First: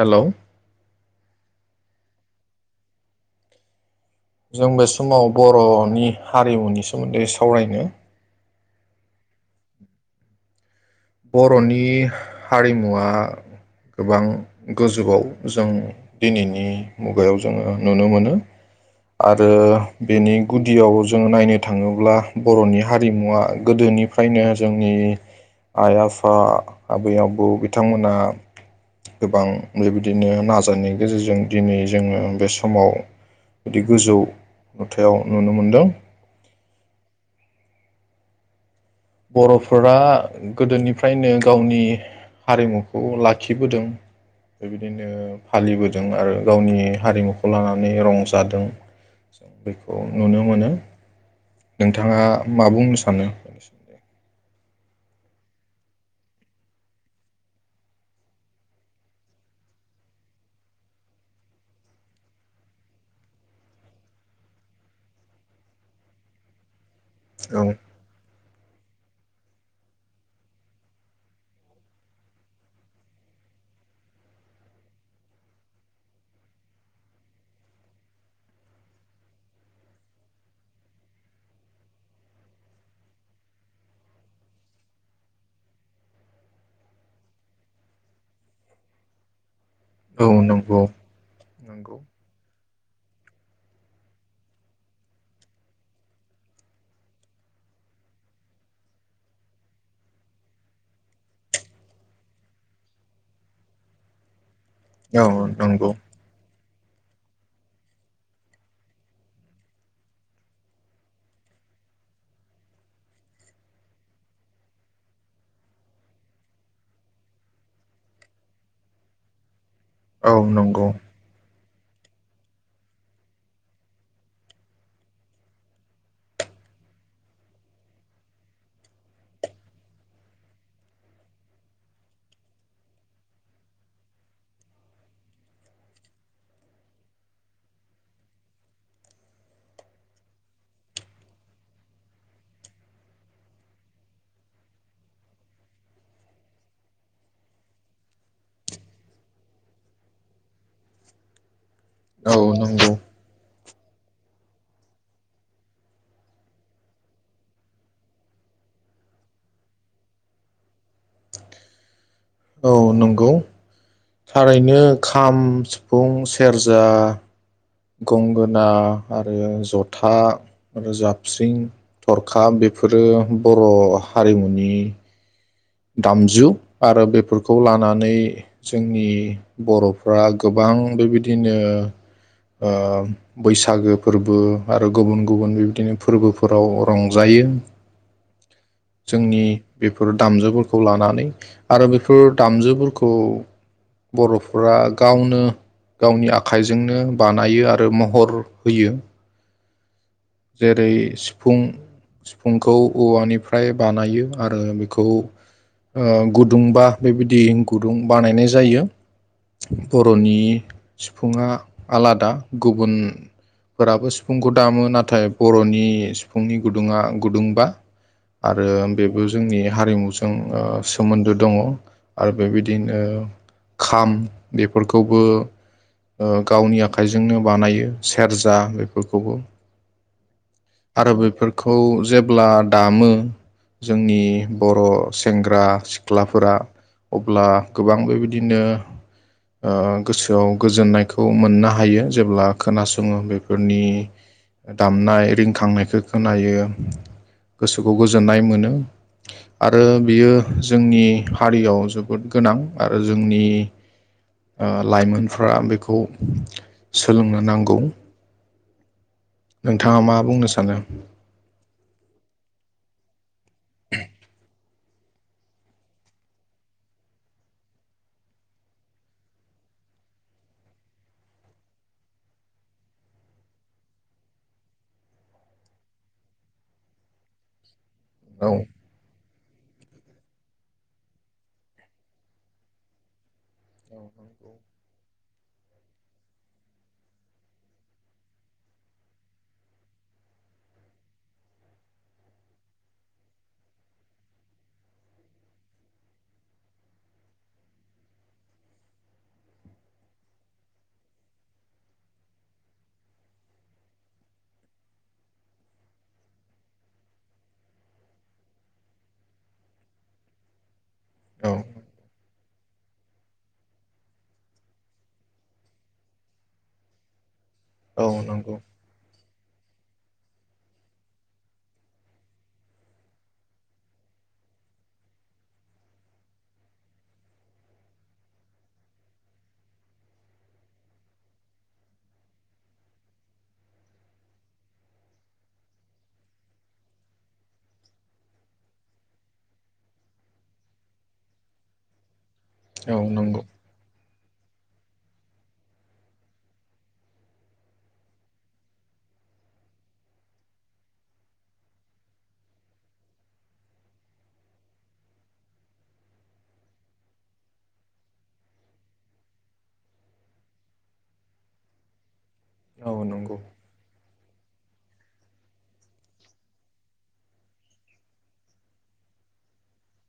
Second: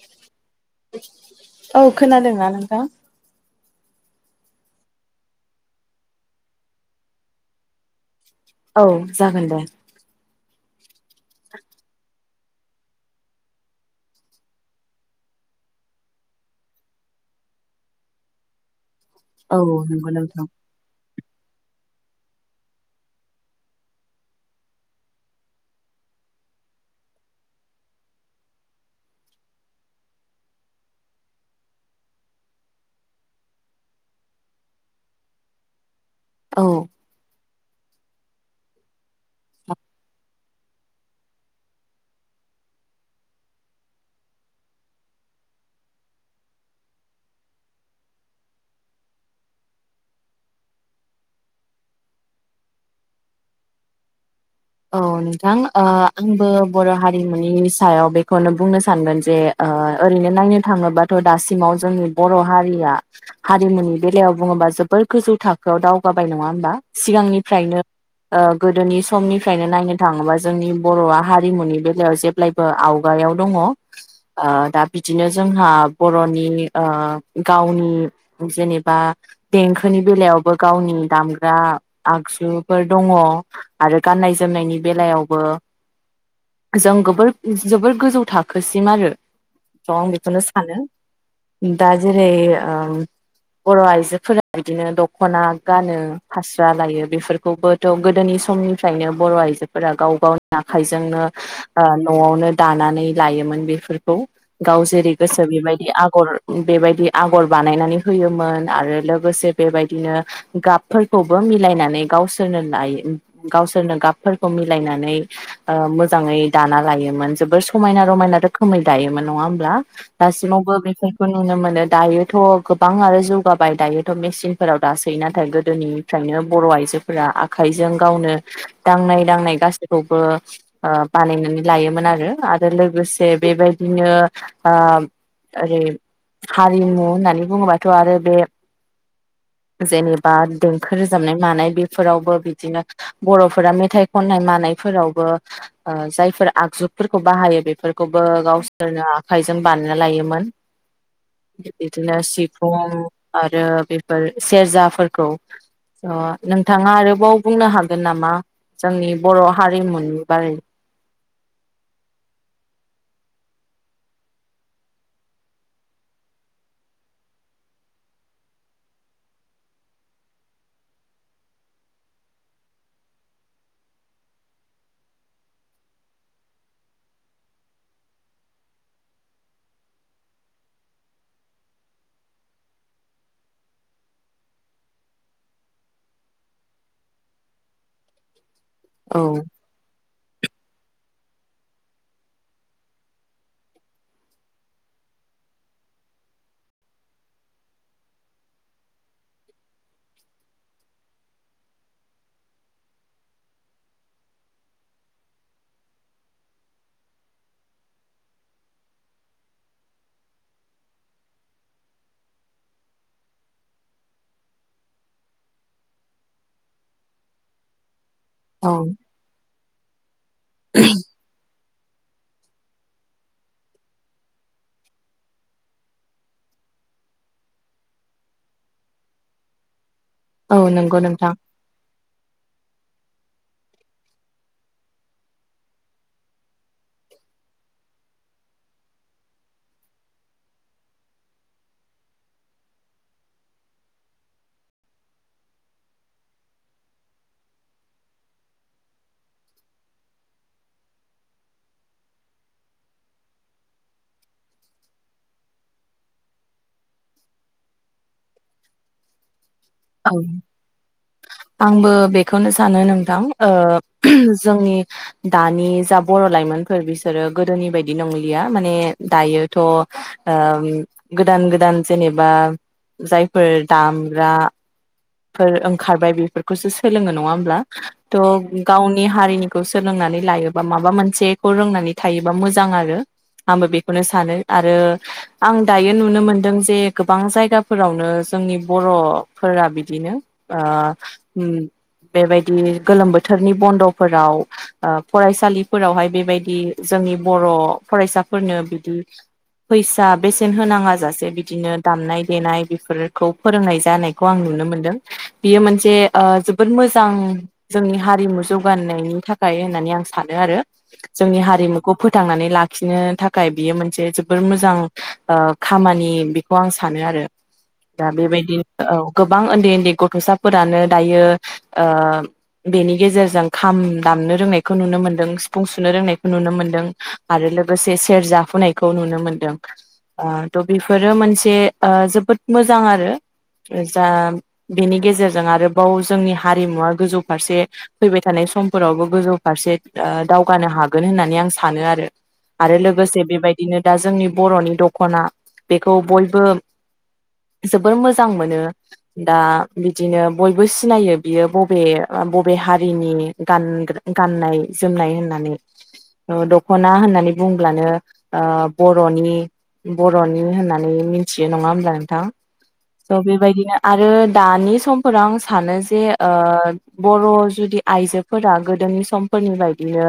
Hello औ खोनादोंना नोंथां? जों बे समाव बर'नि हारिमुनि सोमोन्दै सावरायनो औ जागोन दे। बर'नि हारिमुवा गोबां गोजौआव जों दिनैनि मुगायाव जोङो नुनो मोनो। आरो औ नंगौ बेनि नोंथां गुदियाव जोङो नायनो थाङो ब्ला बर'नि हारिमुवआ गोदोनिफ्रायनो जोंनि आइ आफा आबै आबौ बिथांमोना गोबां बेबायदिनो नाजानायनि गेजेरजों दिनै जोङो बे समाव बिदि गोजौ नुथायाव नुनो मोनदों। औ बर'फोरा गोदोनिफ्रायनो गावनि हारिमुखौ लाखिबोदों बेबायदिनो फालिबोदों आरो गावनि हारिमुखौ लानानै रंजादों जों बेखौ नुनो मोनो नोंथाङा मा बुंनो सानो? औ नोंथां ओ आंबो बर' हारिमुनि सायाव बेखौनो बुंनो सानगोन जे ओ ओरैनो नायनो थाङोबाथ' दासिमाव जोंनि बर' हारिया हारिमुनि बेलायाव बुङोबा जोबोर गोजौ थाखोआव दावगाबाय। नङा होमबा? औ सिगांनिफ्रायनो ओ गोदोनि समनि फ्रायनो नायनो थाङोबा जोंनि बर'आ हारिमुनि बेलायाव जेब्लायबो आवगायाव दङ ओ दा बिदिनो जोंहा बर'नि ओ गावनि जेनेबा देंखोनि बेलायावबो गावनि दामग्रा आगजुफोर दङ आरो गाननाय जोमनायनि बेलायावबो जों गोबोर जोबोर गोजौ थाखोसिम आरो थ' आं औ बेखौनो सानो। नंगौ दा नंगौ जेरै ओ बर' आइजोफोरा बिदिनो दख'ना गानो फास्रा लायो बेफोरखौबोथ' गोदोनि समनि फ्रायनो बर' आइजोफोरा गाव गावनि आखाइजोंनो ओ न'आवनो दानानै लायोमोन बेफोरखौ। गाव जेरै औ गोसो बिबायदि नंगौ आगर बेबायदि आगर बानायनानै होयोमोन आरो लोगोसे बेबायदिनो गाबफोरखौबो मिलायनानै गावसोरनो लायो। गावसोरनो गाबफोरखौ मिलायनानै ओ मोजाङै दाना लायोमोन जोबोर समायना रमायना रोखोमै दायोमोन नङा होमब्ला औ दासिमावबो नंगौ बेफोरखौ नुनो मोनो। दायोथ' गोबां आरो जौगाबाय दायोथ' मेसिनफोराव दासै नाथाय गोदोनिफ्रायनो बर' आइजोफोरा आखाइजों गावनो दांनाय दांनाय गासैखौबो ओ बानायनानै लायोमोन आरो आरो लोगोसे बेबायदिनो ओ ओरै हारिमु होननानै बुङोबाथ' आरो बे जेनेबा देंखो रोजाबनाय मानाय बेफोरावबो बिदिनो बर'फोरा मेथाइ खन्नाय मानायफोरावबो ओ जायफोर आगजुफोरखौ बाहायो बेफोरखौबो गावसोरनो आखायजों बानायना लायोमोन। बिदिनो औ नंगौ सिफुं। आरो बेफोर सेरजाफोरखौ ओ नोंथाङा आरोबाव बुंनो हागो गोन नामा जोंनि बर' हारिमुनि बारै औ नंगौ थारैनो खाम, सिफुं, सेरजा। गंगोना आरो जथा आरो जाबस्रिं थरखा बेफोरो बर' हारिमुनि दामजु आरो बेफोरखौ लानानै जोंनि बर'फ्रा गोबां बेबायदिनो ओ बैसागो फोरबो आरो गुबुन गुबुन बिबदिनो फोर्बोफोराव रंजायो। औ जोंनि बे फोर दामजुफोरखौ लानानै आरो बेफोर दामजुफोरखौ बर'फोरा गावनो गावनि आखाइजोंनो बानायो आरो महर होयो जेरै सिफुं सिफुंखौ औवानिफ्राय बानायो आरो बेखौ ओ गुदुंबा बेबायदि गुदुं बानायनाय जायो बर'नि सिफुङा आलादा गुबुनफोराबो सिफुंखौ दामो नाथाय बर'नि सिफुंनि गुदुङा गुदुंबा आरो औ बेबो जोंनि हारिमुस जों सोमोन्दो दङ आरो बेबायदिनो खाम बेफोरखौबो गावनि आखाइजोंनो बानायो सेरजा बेफोरखौबो औ नंगौ आरो नोंथां बेफोरखौ जेब्ला दामो जोंनि बर' सेंग्रा सिख्लाफोरा अब्ला गोबां बेबायदिनो गोसोआव गोजोननायखौ खौ मोननो हायो जेब्ला खोनासङो बेफोरनि दामनाय रिंखांनायखौ खोनायो गोसोखौ गोजोननाय मोनो आरो बेयो जोंनि हारियाव जोबोद गोनां आरो जोंनि लाइमोनफ्रा बेखौ खौ सोलोंनो नांगौ नोंथाङा मा औ बुंनो सानो आंबो बेखौनो सानो नोंथां ओ जोंनि दानि जा बर' लाइमोनफोर बिसोरो गोदोनि बायदि नंलिया माने दायोथ' ओ गोदान गोदान जेनेबा जायफोर दामग्रा फोर ओंखारबाय बेफोरखौसो सोलोङो नङा होमब्ला त' औ गावनि हारिनि खौ सोलोंनानै लायोबा माबा मोनसेखौ रोंनानै थायोबा मोजां आरो आंबो बेखौनो सानो नंगौ आरो आं दायो नुनो मोनदों जे गोबां जायगाफोरावनो जोंनि बर'फोरा बिदि बिदिनो ओ बेबायदि गोलोम बोथोरनि बन्द'फोराव फरायसालिफोरावहाय बेबायदि जोंनि बर' फरायसाफोरनो बिदि फैसा बेसेन होनाङा जाासे बिदिनो दामनाय देनाय बेफोरखौ फोरोंनाय जानायखौ आं नुनो मोन नों बियो मोनसे जोबोद मोजां जोंनि हारिमु जौगानायनि थाखाय होननानै आं सानो आरो जोंनि औ हारिमुखौ फोथांनानै लाख खिनो थाखाय बियो मोनसे जोबोर मोजां ओ खामानि बेखौ आं सानो आरो। दा औ बेबादि नंगौ औ गोब बां ओन्दै ओ गथ'साफोरानो दायो ओ बेनि गेजेरजों खाम दामनो रोंनायखौ नुनो मोनदों सिफुं सुनो रोंनायखौ नुनो मोनदों आरो लोगोसे सेरजा हुनायखौ नुनो मोनदों ओ त' बेफोरो मोनसे जोबोद मोजां आरो जा बेनि गेजेरजों आरोबाव जोंनि हारिमुवा गोजौ फारसे फैबाय थानाय समफोरावबो गोजौ फारसे ओ दावगानो हागोन होननानै आं सानो आरो। आरो औ लोगोसे नंगौ बेबायदिनो दा जोंनि बर'नि दख'ना बेखौ बयबो जोबोर मोजां मोनो। दा बिदिनो बयबो सिनायो बियो बबे बबे हारिनि गानग्रा गाननाय जोमनाय होननानै दख'ना होननानै बुंब्लानो ओ बर'नि बर'नि होननानै मिथियो नङा होमब्ला नोंथां? औ थ' नंगौ बेबायदिनो आरो दानि समफोराव आं सानो ओ जे बर' जुदि आइजोफोरा गोदोनि समफोरनि बायदिनो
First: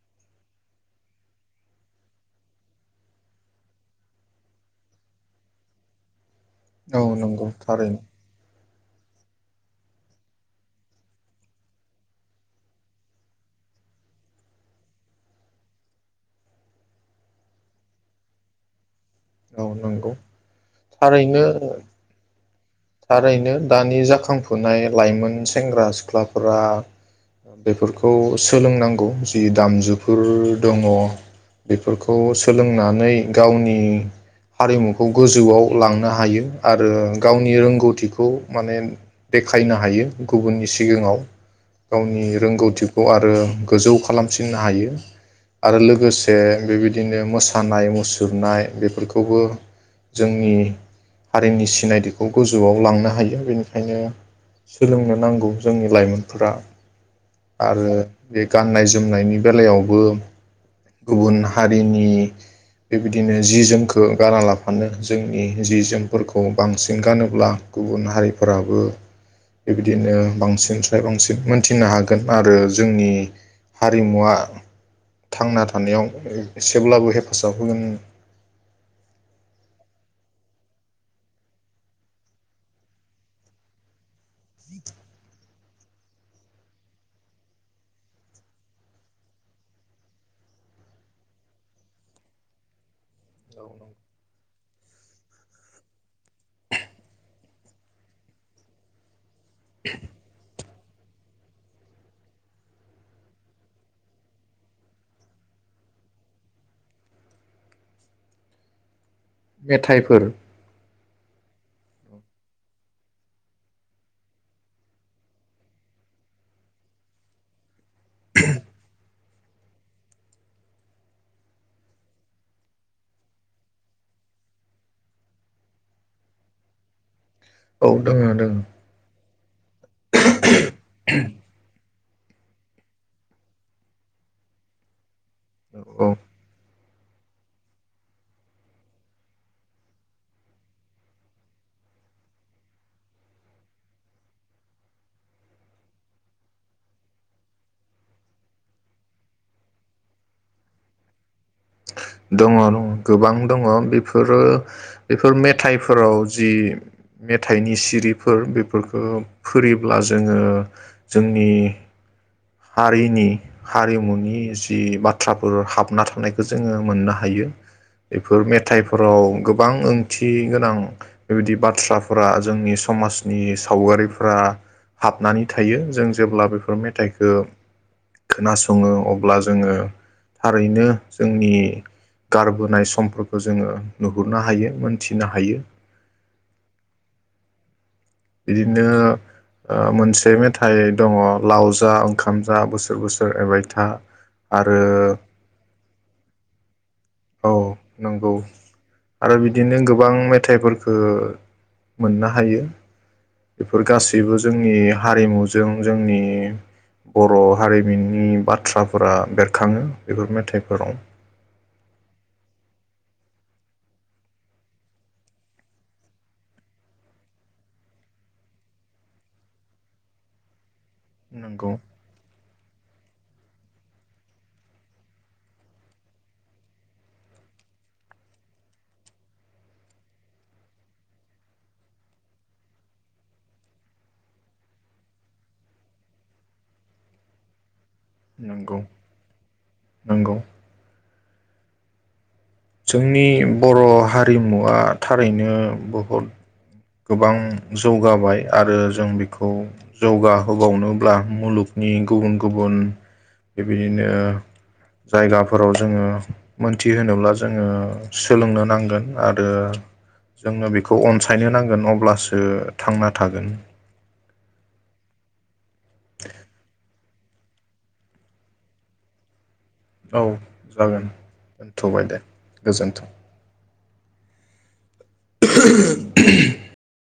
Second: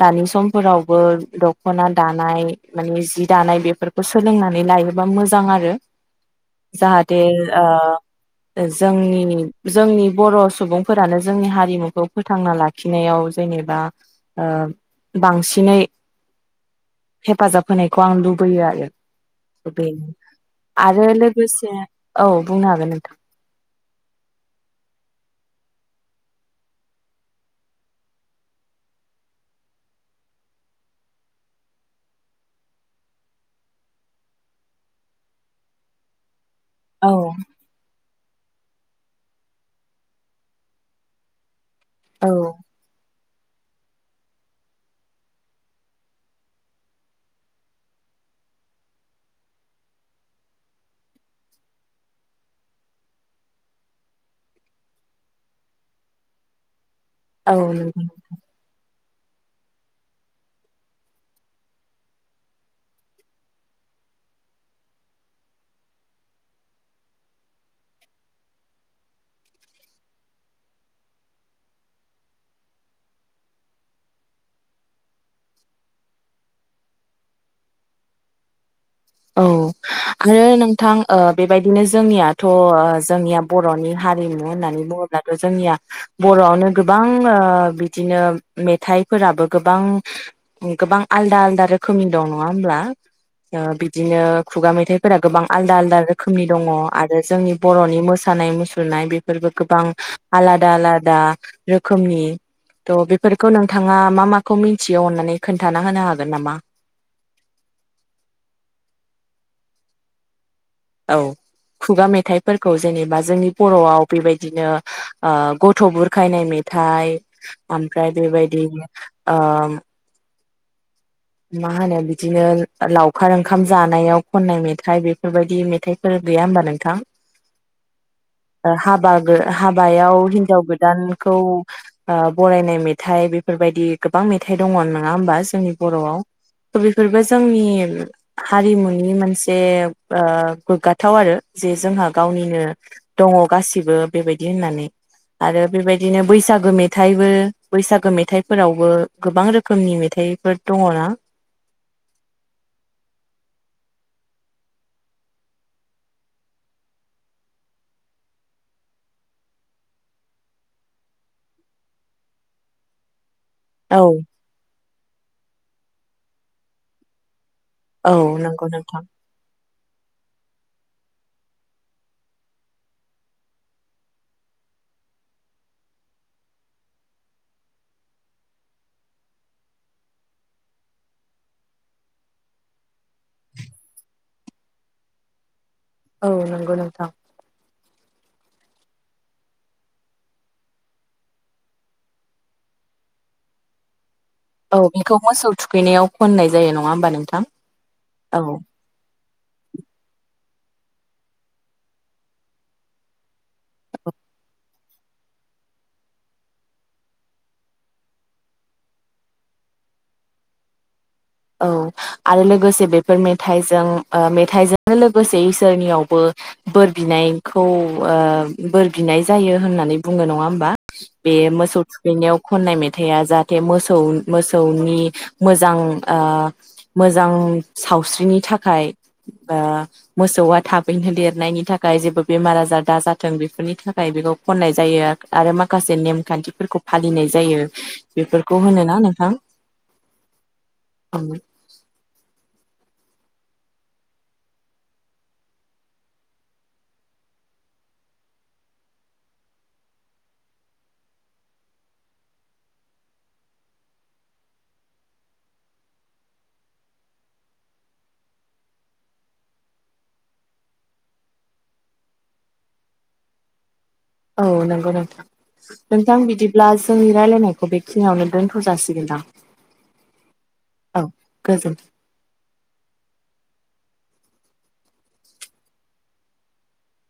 दानि समफोरावबो दख'ना दानाय मानि जि दानाय बेफोरखौ सोलोंनानै लायोबा मोजां आरो। औ जाहाथे नंगौ थारैनो ओ ओ जोंनि जोंनि बर' सुबुंफोरानो जोंनि हारिमुखौ फोथांना लाखिनायाव जेनेबा ओ बांसिनै हेफाजाब होनायखौ आं लुबैयो आरो। औ बेनो नंगौ आरो थारैनो लोगोसे औ। बुंनो हागोन नों थारैनो दानि जाखांफुनाय लाइमोन सेंग्रा सिख्लाफोरा बेफोरखौ सोलोंनांगौ जि दामजुफोर दङ' बेफोरखौ सोलोंनानै गावनि हारिमुखौ गोजौआव लांनो हायो। आरो औ गाव गौथिखौ माने देखायनो हायो गुबुननि सिगाङाव। गावनि औ रोंगौथिखौ आ ओ गोजौ खालामसिननो हायो आरो लोगोसे बेबायदिनो मोसानाय मुसुरनाय बेफोरखौबो जोंनि हारिनि सिनाय खौ गोजौआव लांनो हायो बेनिखायनो सोलोंनो नांगौ जोंनि लाइमोनफोरा। औ आरो नोंथां बे गाननाय जो जोमनायनि बेलायावबो गुबुन हारिनि बेबायदिनो जि जोमखो गारा लाफानो जोंनि जि जोमफोरखौ बांसिन सिन गानोब्ला गुबुन हारिफोराबो बेबायदिनो बांसिनस्राय बांसिन मोनथिनो हागोन आरो जोंनि हारिमुवा थांना थानायाव एसेब्लाबो हेफाजाब होगोन। औ आरो नोंथां ओ बेबायदिनो जोंनियाथ' ओ जोंनिया बर'नि हारिमु होननानै बुङोब्लाथ' जोंनिया बर'आवनो गोबां ओ बिदिनो मेथाइफोराबो गोबां गोबां आलदा आलदा रोखोमनि दं नङा होमब्ला ओ बि बिदिनो खुगा मेथाइफोरा गोबां आलदा आलदा रोखोमनि दङ' आरो जोंनि बर'नि मोसानाय मुसुरनाय बे फोरबो गोबां आलाद दा आलदा रोखोमनि थ' बेफोरखौ नोंथाङा मा माखौ मिथियो अननानै खोन्थाना होनो हागोन नामा? मेथाइफोर औ खुगा मेथाइफोरखौ जेनेबा जोंनि बर'आव बेबायदिनो ओ गथ' बुरखायनाय मेथाइ ओमफ्राय बेबायदिनो ओ मा होनो बिदिनो लावखार ओंखाम जानायाव खननाय मेथाइ बेफोरबायदि मेथाइफोर गैया होमबा नोंथां? औ दोङो दोङो। ओ हाबा गो हाबायाव हिन्जाव गोदानखौ ओ बरायनाय मेथाइ बेफोरबायदि गोबां मेथाइ दङ' नङा होमबा जोंनि औ बर'आव थ' बेफोरबो जोंनि हारिमुनि मोनसे ओ गोग्गाथाव आरो जे जोंहा गावनिनो दङ' गासिबो बेबायदि होननानै आरो बेबायदिनो बैसागो मेथाइबो बैसागो मेथाइफोरावबो गोबां रोखोमनि मेथाइफोर दङ'ना। दङ' दङ' गोबां दङ' बेफोरो बेफोर मेथाइफोराव जि मेथाइनि सिरिफोर बेफोरखो फोरियोब्ला जोङो जोंनि हारिनि औ हारिमुनि जि बाथ बाथ्राफोर हाबना थानायखौ जोङो मोननो हायो। औ बेफोर नंगौ नोंथां मेथाइफोराव गोब बां ओंथि गोनां बेबायदि बाथ्राफोरा जोंनि समाजनि सावगारिफोरा हाबनानै थायो जों जेब्ला बेफोर मेथाइखो खोनासङो अब्ला जोङो थारैनो जोंनि गारबोनाय समफोरखौ जोङो नुहुरनो हायो मोनथिनो हायो। औ नंगौ नोंथां। बिदिनो ओ मोनसे मेथाइ दङ' लाव जा ओंखाम जा बोसोर बोसोर एबायथा। औ बेखौ मोसौ थुखैनायाव खननाय जायो नङा होमबा नों औ नंगौ आरो बिदिनो गोबां मेथाइफोरखो मोननो हायो। बेफोर गासैबो जोंनि हारिमुजों जोंनि बर' हारिमाननि बाथ्राफोरा बेरखाङो बेफोर मेथाइफोराव। औ आरो लोगोसे बेफोर मेथाइजों ओ मेथाइजोंनो लोगोसे इसोरनियावबो बोर बिनायखौ ओ बोर बिनाय जायो होननानै बुङो नङा होमबा। बे नंगौ मोसौ थुखैनायाव खननाय मेथाइआ जा दे मोसौ मोसौनि मोजां। ओ मोजां सावस्रिनि थाखाय ओ मोसौआ थाबैनो देरनायनि थाखाय जेबो बेमार आजार दाजाथों बेफोरनि थाखाय बेखौ खननाय जायो आरो माखासे नेमखान्थिफोरखौ फालिनाय जायो। बेफोरखौ नंगौ होनोना नोंथां। नंगौ ओं जोंनि बर' हारिमुवा थारैनो बहुद गोबां जौगाबाय आरो जों बेखौ जौगाहोबावनोब्ला मुलुगनि गुबुन गुबुन बेबायदिनो जायगाफोराव जोङो मोनथिहोनोब्ला जोङो सोलोंनो नांगोन आरो जोङो बेखौ अनसायनो नां गोन अब्लासो थांना थागोन। औ नंगौ नोंथां। नोंथां बिदिब्ला जोंनि रायलायनायखौ बेखिनियावनो दोनथ' जासिगोनदां। औ औ जागोन गोजोन दोनथ'बाय दे गोजोनथों। [inaudible]